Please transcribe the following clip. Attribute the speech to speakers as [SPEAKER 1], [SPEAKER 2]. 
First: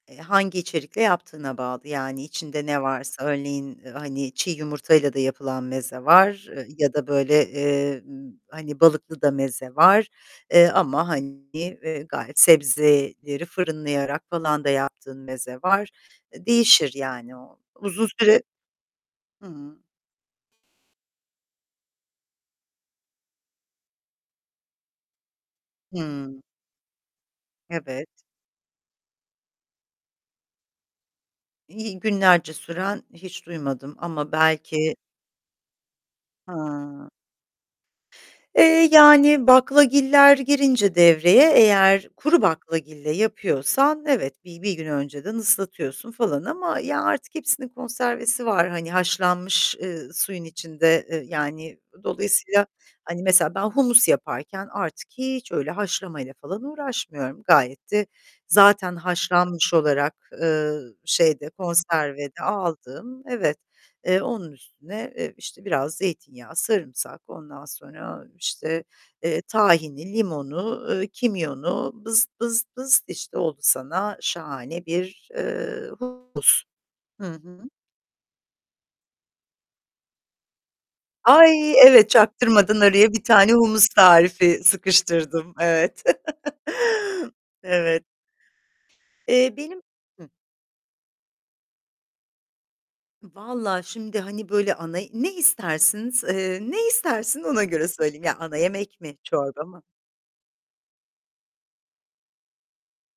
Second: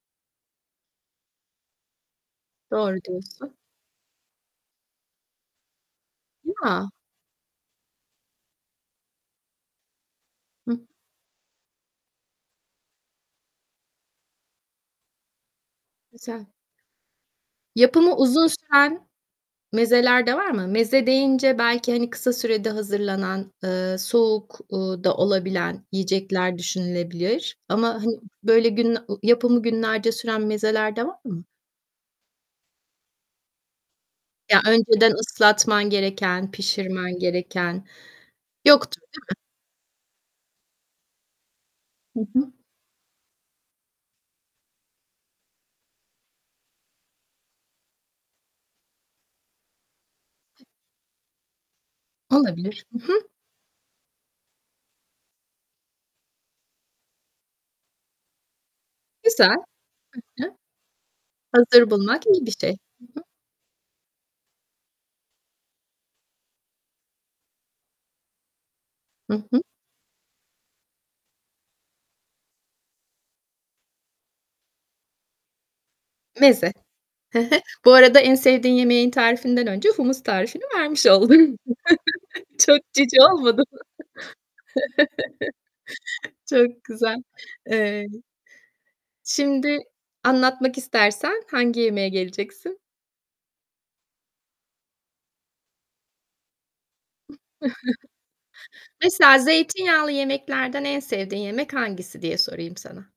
[SPEAKER 1] Eee, hangi içerikle yaptığına bağlı. Yani içinde ne
[SPEAKER 2] Doğru
[SPEAKER 1] varsa,
[SPEAKER 2] diyorsun.
[SPEAKER 1] örneğin; hani çiğ yumurtayla da yapılan meze var
[SPEAKER 2] Ya!
[SPEAKER 1] ya da, böyle, eee, hani, balıklı da meze var, eee,
[SPEAKER 2] Hıh.
[SPEAKER 1] ama, hani, eee, gayet sebzeleri fırınlayarak falan da yaptığın meze var, e,
[SPEAKER 2] Güzel.
[SPEAKER 1] değişir yani o. Uzun
[SPEAKER 2] Yapımı
[SPEAKER 1] süre
[SPEAKER 2] uzun süren
[SPEAKER 1] Hıı
[SPEAKER 2] mezeler de var mı? Meze deyince belki, hani, kısa sürede hazırlanan, eee, soğuk, uuu, da olabilen
[SPEAKER 1] Hımm.
[SPEAKER 2] yiyecekler düşünülebilir ama
[SPEAKER 1] Evet.
[SPEAKER 2] hani böyle gün ı yapımı günlerce süren mezeler de var mı?
[SPEAKER 1] İii, günlerce süren hiç duymadım ama
[SPEAKER 2] Ya,
[SPEAKER 1] belki
[SPEAKER 2] önceden ıslatman gereken,
[SPEAKER 1] Hıı.
[SPEAKER 2] pişirmen gereken
[SPEAKER 1] Eee,
[SPEAKER 2] yoktur, değil mi?
[SPEAKER 1] yani, baklagiller girince devreye, eğer
[SPEAKER 2] Hı
[SPEAKER 1] kuru
[SPEAKER 2] hı.
[SPEAKER 1] baklagille yapıyorsan, evet, bi bir gün önceden ıslatıyorsun falan ama ya, artık hepsinin konservesi var; hani haşlanmış, eee, suyun içinde, eee, yani dolayısıyla,
[SPEAKER 2] Olabilir. Hı hı.
[SPEAKER 1] hani, mesela ben humus yaparken artık hiç öyle haşlamayla falan uğraşmıyorum. Gayet de zaten
[SPEAKER 2] Güzel. Hı
[SPEAKER 1] haşlanmış olarak, eee, şeyde,
[SPEAKER 2] hı. Hazır bulmak
[SPEAKER 1] konserve de
[SPEAKER 2] iyi bir şey. Hı hı.
[SPEAKER 1] aldım. Evet, eee, onun üstüne, e, işte, biraz zeytinyağı, sarımsak, ondan sonra, işte, eee,
[SPEAKER 2] Hı hı.
[SPEAKER 1] tahini, limonu, eee, kimyonu, bızt bızt bızt, işte, oldu sana şahane bir, eee, humus.
[SPEAKER 2] Meze, hı hı.
[SPEAKER 1] Hı hı.
[SPEAKER 2] Bu arada, en sevdiğin yemeğin tarifinden önce humus tarifini vermiş oldun.
[SPEAKER 1] Ay, evet, çaktırmadan
[SPEAKER 2] Çok
[SPEAKER 1] araya
[SPEAKER 2] cici
[SPEAKER 1] bir tane
[SPEAKER 2] olmadı mı?
[SPEAKER 1] humus tarifi sıkıştırdım. Evet.
[SPEAKER 2] Çok güzel.
[SPEAKER 1] Evet.
[SPEAKER 2] Eee,
[SPEAKER 1] Eee,
[SPEAKER 2] şimdi
[SPEAKER 1] benim Hıh.
[SPEAKER 2] anlatmak istersen hangi yemeğe geleceksin?
[SPEAKER 1] Vallahi, şimdi, hani, böyle, ana ne istersiniz, eee, ne istersin? Ona göre söyleyeyim. Ya, ana yemek mi
[SPEAKER 2] Mesela
[SPEAKER 1] çorba mı?
[SPEAKER 2] zeytinyağlı yemeklerden en sevdiğin yemek hangisi diye sorayım sana.